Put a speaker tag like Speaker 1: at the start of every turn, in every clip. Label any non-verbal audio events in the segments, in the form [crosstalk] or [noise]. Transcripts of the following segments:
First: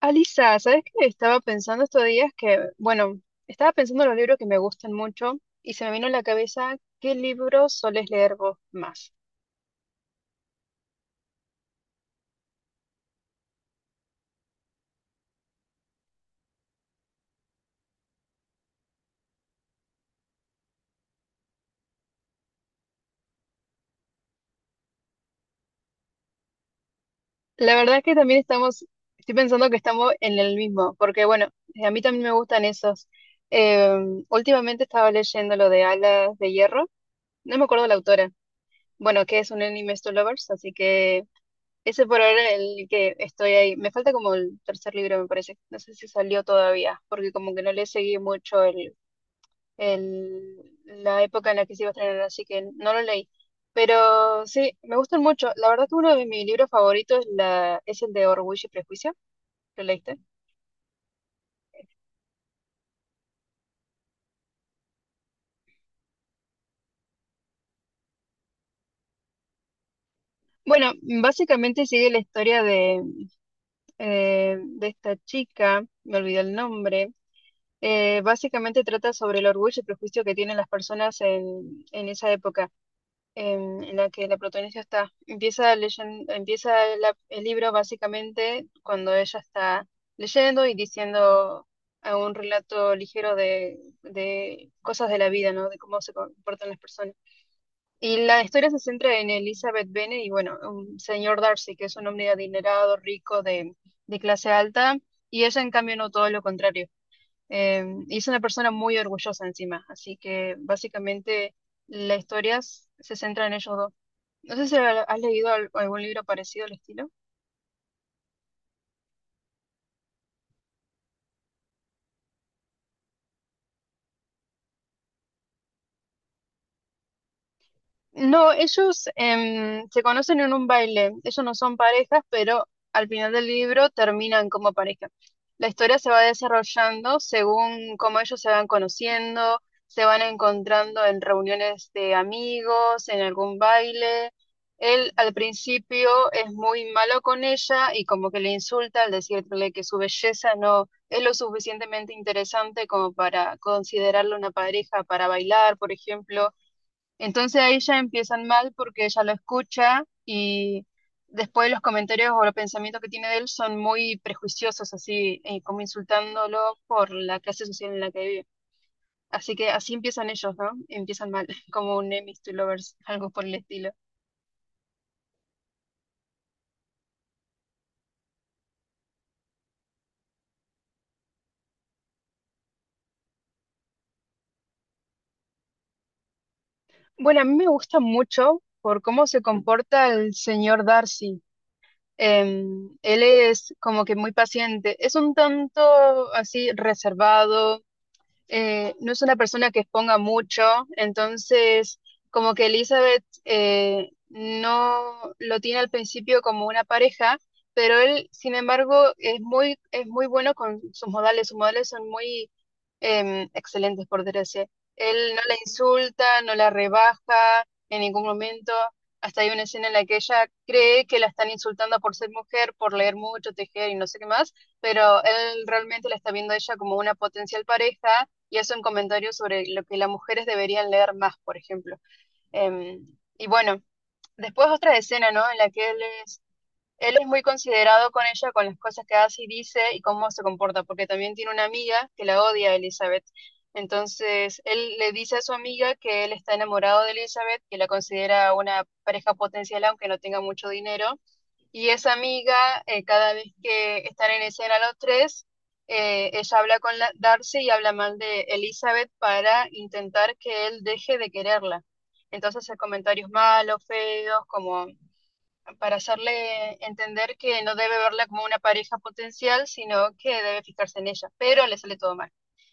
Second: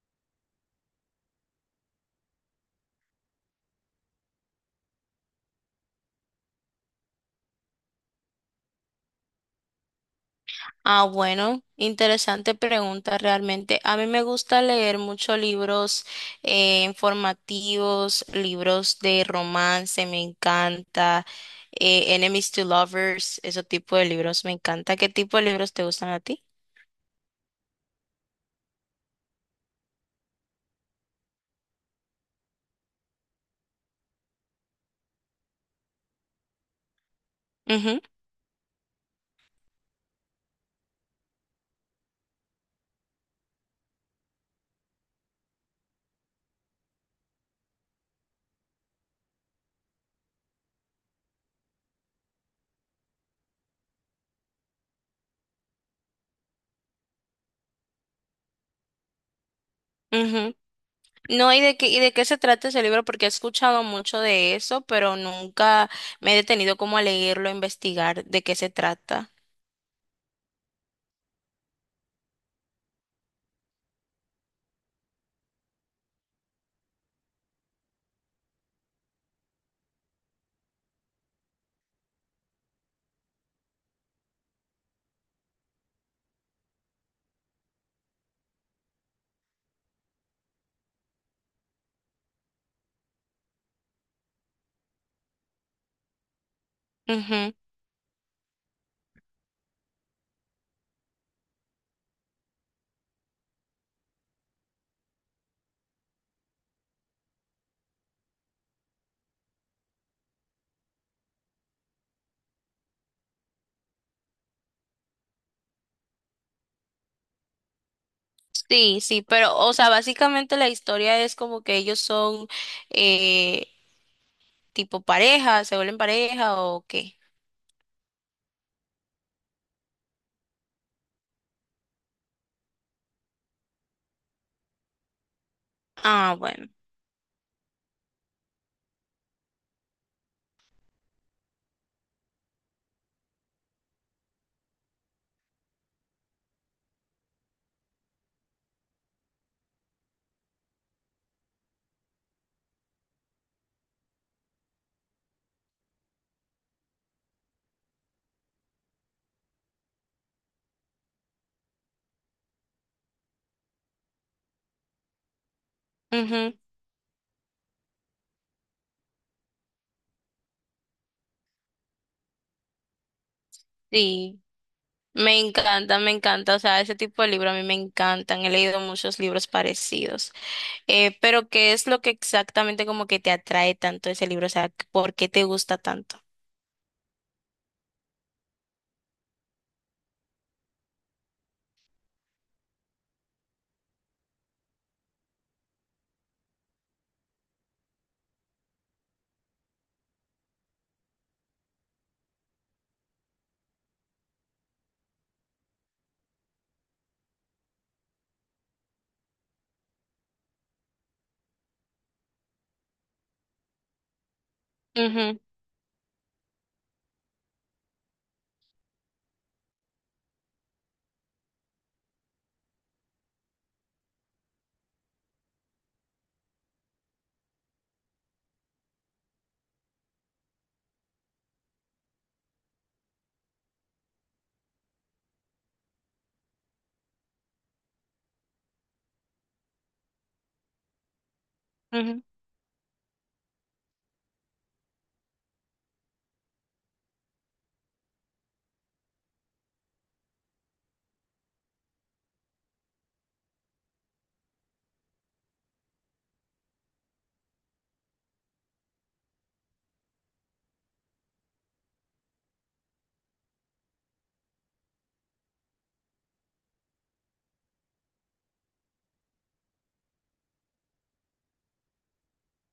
Speaker 1: Alisa, ¿sabes qué? Estaba pensando estos días que, bueno, estaba pensando en los libros que me gustan mucho y se me vino a la cabeza qué libros soles leer vos más.
Speaker 2: Ah, bueno, interesante pregunta realmente. A mí me gusta leer muchos libros informativos, libros de romance, me encanta, Enemies to Lovers, ese tipo de libros me encanta. ¿Qué tipo de libros te gustan a ti?
Speaker 1: La verdad es que también estoy pensando que estamos en el mismo, porque bueno, a mí también me gustan esos. Eh, Últimamente estaba leyendo lo de Alas de Hierro, no me acuerdo la
Speaker 2: Ujú,
Speaker 1: autora, bueno, que es un anime to lovers, así que ese por ahora es el que estoy ahí. Me falta como el tercer libro, me parece. No sé si salió todavía, porque como que no le seguí mucho la época en la que se iba a estrenar, así que no lo leí. Pero sí, me gustan mucho. La verdad que uno de mis libros favoritos es el de Orgullo y Prejuicio. ¿Lo leíste?
Speaker 2: ujú. No, ¿y de qué se trata ese libro? Porque he escuchado mucho de eso, pero nunca me he detenido como a leerlo, a investigar de qué se trata.
Speaker 1: Bueno, básicamente sigue la historia de esta chica, me olvidé el nombre. Básicamente trata sobre el orgullo y prejuicio que tienen las personas en esa época. En la que la protagonista está. Empieza el libro básicamente cuando ella está leyendo y diciendo a un relato ligero de cosas de la vida, ¿no? De cómo se comportan las personas. Y la historia se centra en Elizabeth Bennet y, bueno, un señor Darcy, que es un hombre adinerado, rico, de clase alta, y ella, en cambio, no todo lo contrario. Y es una persona muy orgullosa encima, así que básicamente la historia se centra en ellos dos. No sé si has leído algún libro parecido al estilo.
Speaker 2: Sí, sí, pero, o sea, básicamente la historia es como que ellos son eh, tipo pareja, se vuelven pareja o qué.
Speaker 1: No, ellos se conocen en un baile. Ellos no son parejas, pero al final del libro terminan como pareja. La historia se va
Speaker 2: Ah, bueno.
Speaker 1: desarrollando según cómo ellos se van conociendo, se van encontrando en reuniones de amigos, en algún baile. Él al principio es muy malo con ella y como que le insulta al decirle que su belleza no es lo suficientemente interesante como para considerarla una pareja para bailar, por ejemplo, entonces ahí ya empiezan mal porque ella lo escucha y después los comentarios o los pensamientos que tiene de él son muy prejuiciosos, así como
Speaker 2: Ujú.
Speaker 1: insultándolo por la clase social en la que vive. Así que así empiezan ellos, ¿no? Empiezan mal, [laughs] como un enemies to lovers, algo por el estilo.
Speaker 2: Sí, me encanta, o sea, ese tipo de libros a mí me encantan, he leído muchos libros parecidos, pero ¿qué es lo que exactamente como que te atrae tanto ese libro? O sea, ¿por qué te gusta tanto?
Speaker 1: Bueno, a mí me gusta mucho por cómo se comporta el señor Darcy. Él es como que muy paciente, es un tanto así reservado, no es una persona que exponga mucho, entonces como que Elizabeth no lo tiene al principio como una pareja, pero él, sin embargo, es muy bueno con sus modales son muy excelentes, por decirse. Él
Speaker 2: Ujú,
Speaker 1: no la insulta, no la rebaja en ningún momento. Hasta hay una escena en la que ella cree que la están insultando por ser mujer, por leer mucho, tejer y no sé qué más, pero él realmente la está viendo a ella como una potencial pareja y hace un comentario sobre lo que las mujeres deberían leer más, por ejemplo. Eh, y bueno, después otra escena, ¿no? En la que es, él es muy considerado con ella, con las cosas que hace y dice y cómo se comporta, porque también tiene una amiga
Speaker 2: ujú.
Speaker 1: que la odia a Elizabeth. Entonces, él le dice a su amiga que él está enamorado de Elizabeth, que la considera una pareja potencial aunque no tenga mucho dinero, y esa amiga, cada vez que están en escena los tres, ella habla con Darcy y habla mal de Elizabeth para intentar que él deje de quererla. Entonces hace comentarios malos, feos, como para hacerle entender que no debe verla como una pareja potencial, sino que debe fijarse en ella, pero le sale todo mal.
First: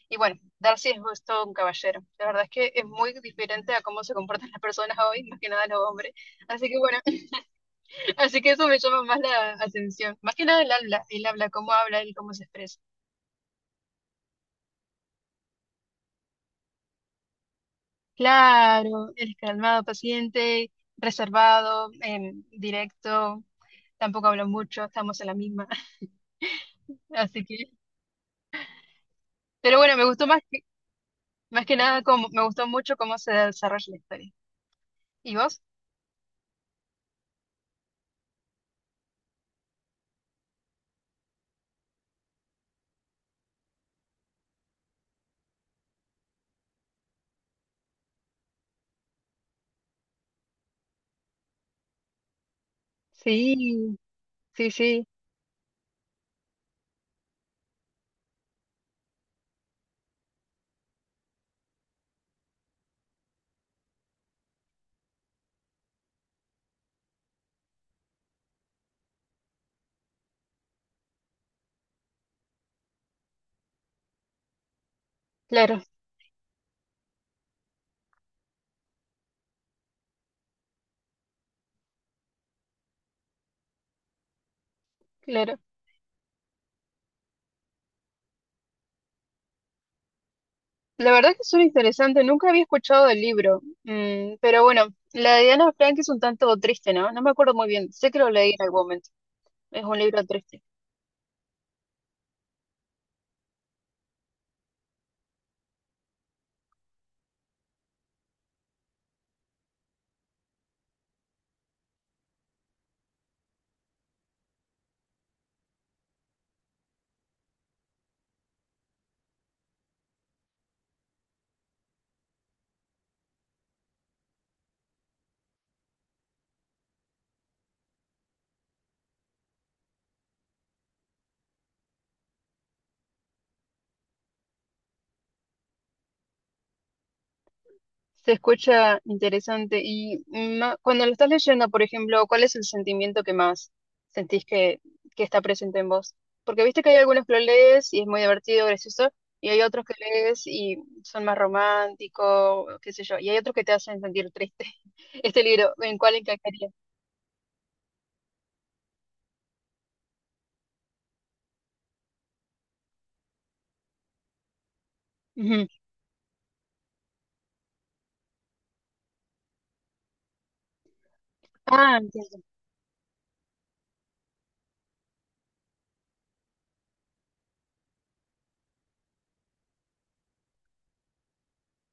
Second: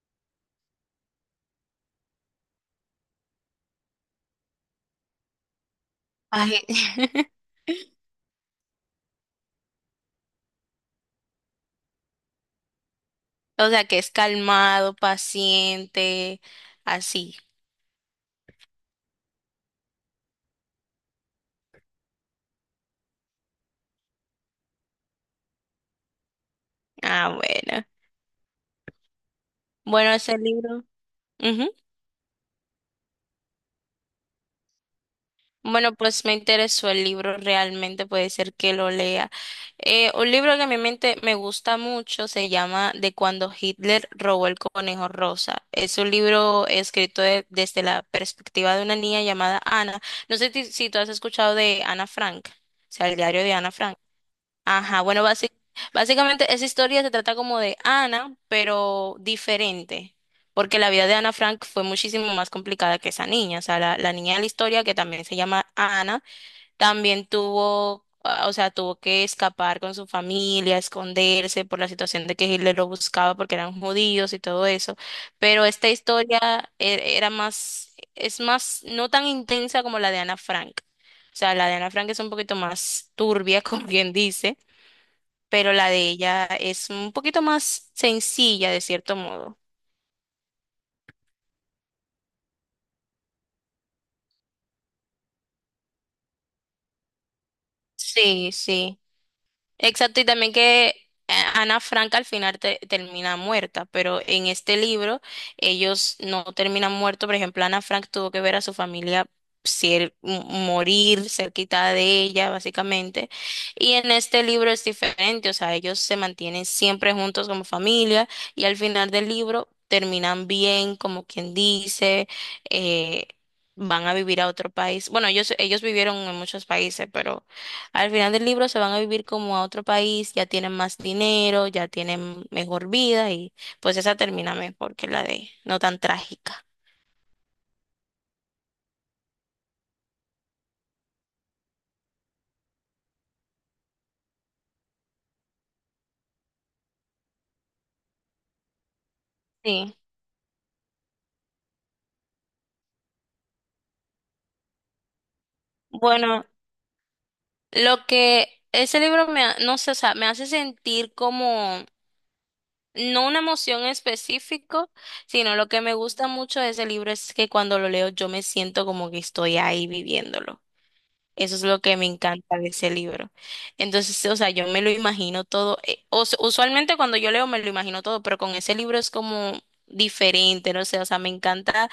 Speaker 1: Y bueno, Darcy es todo un caballero. La verdad es que es muy diferente a cómo se comportan las personas hoy, más que nada los hombres.
Speaker 2: Ay,
Speaker 1: Así que bueno.
Speaker 2: [laughs]
Speaker 1: Así que eso me llama más la atención. Más que nada el habla, cómo habla y cómo se expresa.
Speaker 2: o sea, que es calmado, paciente, así.
Speaker 1: Claro, es calmado, paciente, reservado, directo, tampoco habla mucho, estamos en la misma. [laughs]
Speaker 2: Ah,
Speaker 1: Así que,
Speaker 2: bueno.
Speaker 1: pero bueno, me
Speaker 2: Bueno,
Speaker 1: gustó
Speaker 2: ese libro.
Speaker 1: más
Speaker 2: Ujú.
Speaker 1: que nada como me gustó mucho cómo se desarrolla la historia. ¿Y vos?
Speaker 2: Bueno, pues me interesó el libro, realmente puede ser que lo lea. Un libro que a mi mente me gusta mucho se llama De cuando Hitler robó el conejo rosa. Es un libro escrito desde la perspectiva de una niña llamada Ana. No sé si tú has escuchado de Ana Frank, o sea, el diario de Ana
Speaker 1: Sí,
Speaker 2: Frank.
Speaker 1: sí,
Speaker 2: Ajá,
Speaker 1: sí,
Speaker 2: bueno, básicamente esa historia se trata como de Ana, pero diferente, porque la vida de Ana Frank fue muchísimo más complicada que esa niña, o sea, la niña de la historia, que también se llama Ana, también tuvo, ah, o sea, tuvo que escapar con su familia, esconderse por la situación de que Hitler lo buscaba porque eran judíos y todo eso, pero
Speaker 1: claro,
Speaker 2: esta historia era más, es más, no tan intensa como la de Ana Frank. O sea, la de Ana Frank es un poquito más turbia, [laughs] como quien dice,
Speaker 1: claro.
Speaker 2: pero la de ella es un poquito más sencilla de cierto modo.
Speaker 1: La verdad que suena interesante, nunca había escuchado el libro, Mm, pero bueno, la de Ana Frank es un tanto triste, ¿no? No me acuerdo muy bien, sé que lo leí
Speaker 2: Sí,
Speaker 1: en algún
Speaker 2: sí.
Speaker 1: momento. Es un
Speaker 2: Exacto,
Speaker 1: libro
Speaker 2: y también
Speaker 1: triste.
Speaker 2: que Ana Frank al final termina muerta, pero en este libro ellos no terminan muertos. Por ejemplo, Ana Frank tuvo que ver a su familia morir cerquita de ella, básicamente. Y en este libro es diferente, o sea, ellos se mantienen siempre juntos como familia y al final del libro terminan bien, como quien dice, eh, van a vivir a otro país. Bueno, ellos vivieron en muchos países, pero al final del libro se van a vivir como a otro país, ya tienen más dinero, ya tienen mejor vida y pues esa termina mejor que la de no tan trágica.
Speaker 1: Se escucha interesante. Y cuando lo estás leyendo, por ejemplo, ¿cuál es el sentimiento que más sentís que, que está presente en vos? Porque viste que hay algunos que lo lees y es muy divertido, gracioso, y hay otros que
Speaker 2: Sí.
Speaker 1: lees y son más románticos, qué sé yo, y hay otros que te hacen sentir triste. [laughs] Este libro, ¿en cuál
Speaker 2: Bueno,
Speaker 1: encajaría?
Speaker 2: lo que ese libro me, ha- no sé, o sea, me hace sentir como no una emoción en específico, sino
Speaker 1: Ujú.
Speaker 2: lo que me gusta mucho de ese libro es que cuando lo leo yo me siento como que estoy ahí viviéndolo. Eso es lo que
Speaker 1: Ah,
Speaker 2: me
Speaker 1: entiendo.
Speaker 2: encanta de ese libro. Entonces, o sea, yo me lo imagino todo. Usualmente cuando yo leo me lo imagino todo, pero con ese libro es como diferente, no sé, o sea,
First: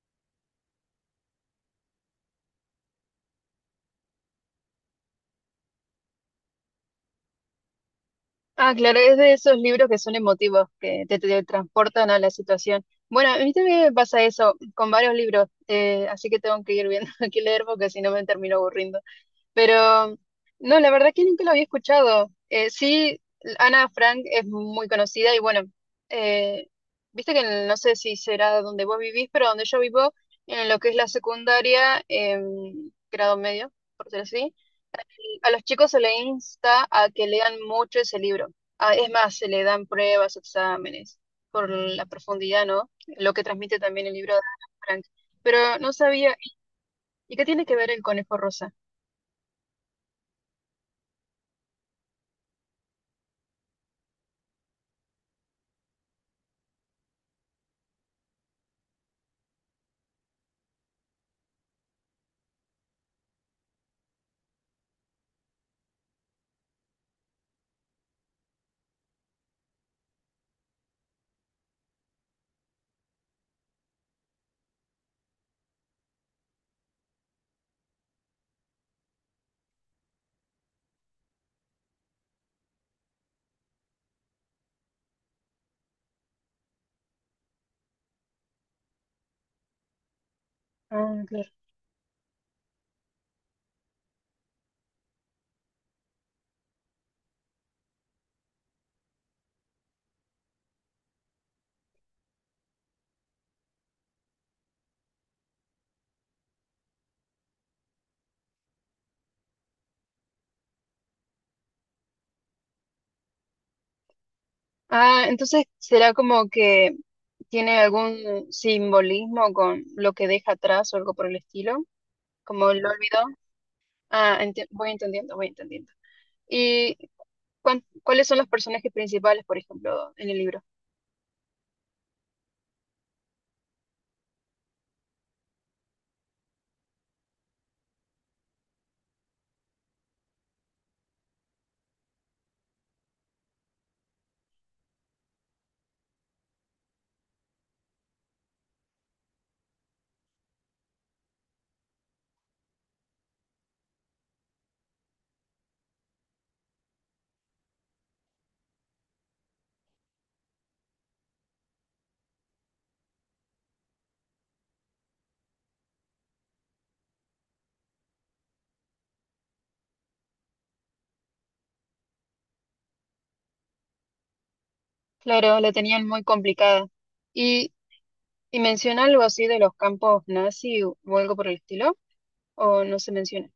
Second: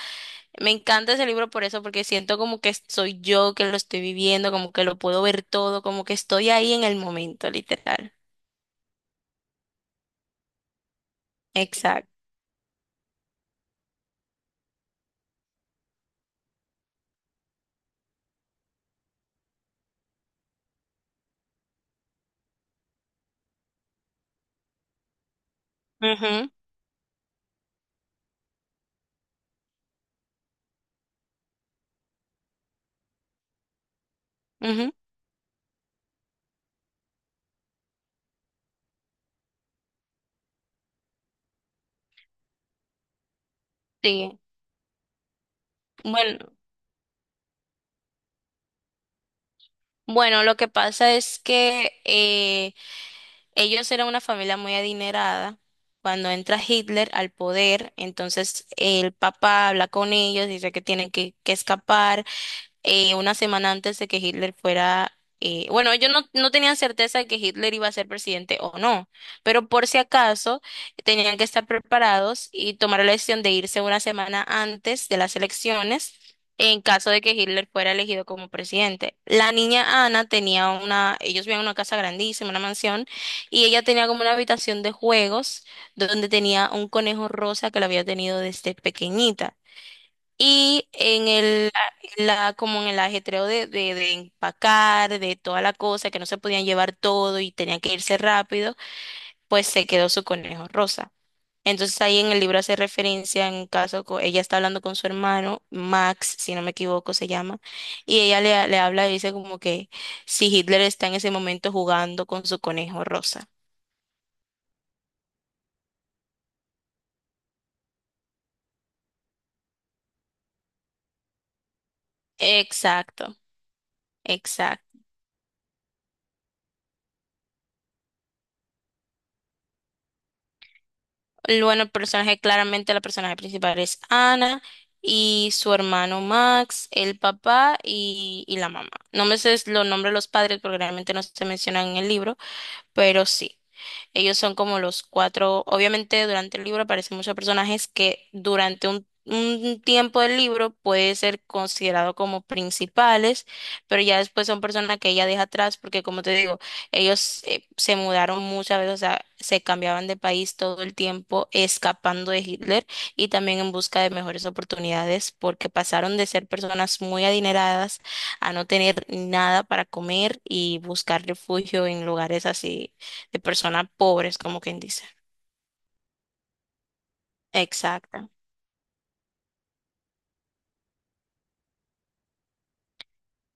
Speaker 2: me encanta ese libro por eso, porque siento como que soy yo que lo estoy viviendo, como que lo puedo ver todo, como que estoy ahí en el momento, literal.
Speaker 1: Ah, claro, es de esos libros que son emotivos, te transportan
Speaker 2: Exacto.
Speaker 1: a la situación. Bueno, a mí también me pasa eso con varios libros, así que tengo que ir viendo [laughs] qué leer porque si no me termino aburriendo. Pero no, la verdad que nunca lo había escuchado. Sí, Ana Frank es muy conocida y bueno,
Speaker 2: Ujú,
Speaker 1: eh, viste que no sé si será donde vos vivís, pero donde yo vivo, en lo que es la secundaria, grado medio, por decir así,
Speaker 2: ujú,
Speaker 1: a los chicos se les insta a que lean mucho ese libro. Ah, es más, se le dan pruebas, exámenes, por la profundidad, ¿no? Lo que transmite también el libro de
Speaker 2: sí.
Speaker 1: Ana Frank. Pero no sabía,
Speaker 2: Bueno,
Speaker 1: ¿y qué tiene que ver el conejo rosa?
Speaker 2: bueno, lo que pasa es que ellos eran una familia muy adinerada. Cuando entra Hitler al poder, entonces el papá habla con ellos, dice que tienen que escapar una semana antes de que Hitler fuera, bueno, ellos no tenían certeza de que Hitler iba a ser presidente o no, pero por si acaso tenían que estar preparados y tomar la decisión de irse una semana antes de las elecciones en caso de que Hitler fuera elegido como presidente. La niña Ana tenía una, ellos vivían en una casa grandísima, una mansión, y ella tenía como una habitación de juegos donde tenía un conejo rosa que la había tenido desde pequeñita. Y
Speaker 1: Ah,
Speaker 2: en como en el ajetreo de empacar, de toda la cosa, que no se podían llevar todo y tenían que irse rápido, pues se quedó su conejo rosa. Entonces ahí en el libro hace referencia, en un caso, ella está hablando con su hermano, Max, si no me equivoco se llama, y ella le habla y dice como que si Hitler está en ese momento jugando con su conejo rosa.
Speaker 1: ah, entonces será como que tiene algún simbolismo con lo que deja atrás o algo por el estilo, como lo olvidó.
Speaker 2: Exacto,
Speaker 1: Ah, voy
Speaker 2: exacto.
Speaker 1: entendiendo, voy entendiendo. ¿Y cuáles son los personajes principales, por ejemplo, en el libro?
Speaker 2: Bueno, el personaje, claramente la personaje principal es Ana y su hermano Max, el papá y la mamá. No me sé los nombres de los padres porque realmente no se mencionan en el libro, pero sí. Ellos son como los cuatro, obviamente durante el libro aparecen muchos personajes que durante un tiempo del libro puede ser considerado como principales, pero ya después son personas que ella deja atrás porque como te digo, ellos se mudaron muchas veces, o sea, se cambiaban de país todo el tiempo escapando de Hitler y también en busca de mejores oportunidades porque pasaron de ser personas muy adineradas a no tener nada para comer y buscar refugio en lugares así de personas pobres, como quien dice.
Speaker 1: Claro, la tenían muy complicada. ¿Y,
Speaker 2: Exacto.
Speaker 1: y menciona algo así de los campos nazi o algo por el estilo? ¿O no se menciona?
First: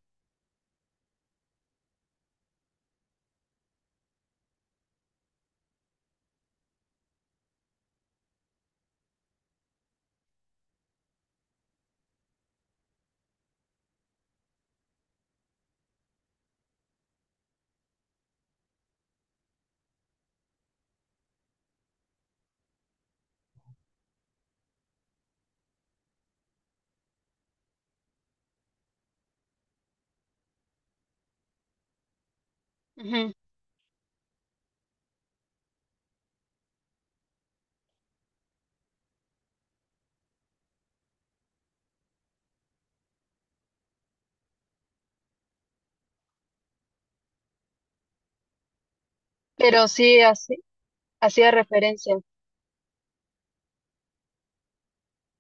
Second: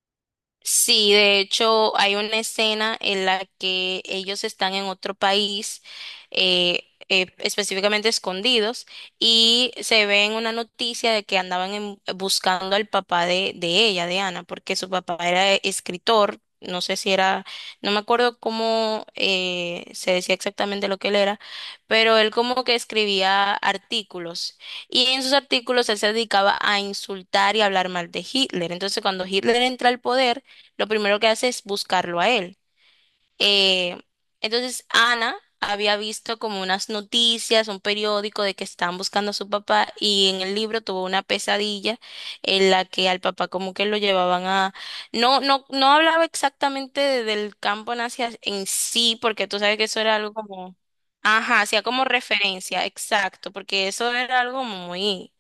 Speaker 2: Sí, de hecho hay una escena en la que ellos están en otro país, específicamente escondidos, y se ve en una noticia de que andaban buscando al papá de ella, de Ana, porque su papá era escritor, no sé si era, no me acuerdo cómo se decía exactamente lo que él era, pero él como que escribía artículos. Y en sus artículos él se dedicaba a insultar y hablar mal de Hitler. Entonces, cuando Hitler entra al poder, lo primero que hace es buscarlo a él.
Speaker 1: Ujú.
Speaker 2: Eh, entonces Ana había visto como unas noticias, un periódico de que estaban buscando a su papá y en el libro tuvo una pesadilla en la que al papá como que lo llevaban a... No hablaba exactamente del campo nazi en sí, porque tú sabes que
Speaker 1: Pero
Speaker 2: eso era algo como...
Speaker 1: hacía
Speaker 2: Ajá, hacía como
Speaker 1: referencia.
Speaker 2: referencia, exacto, porque eso era algo muy...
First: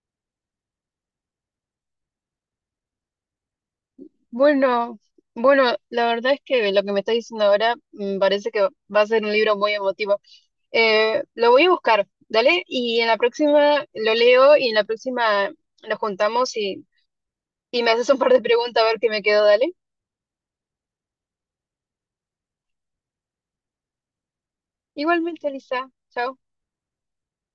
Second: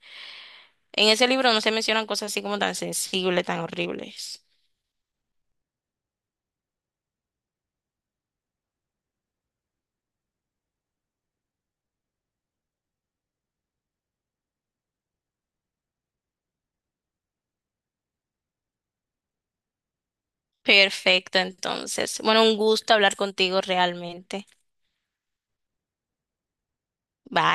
Speaker 2: En ese libro no se mencionan cosas así como tan sensibles, tan horribles.
Speaker 1: Bueno, bueno, la verdad es que lo que me estás diciendo ahora, mm, parece que va a ser un libro muy emotivo. Lo voy a buscar, dale, y en la próxima lo leo y en la próxima nos juntamos y me haces un par de preguntas a ver qué me quedo, dale.
Speaker 2: Perfecto, entonces. Bueno, un gusto hablar contigo realmente.
Speaker 1: Igualmente, Lisa, chao.
Speaker 2: Bye.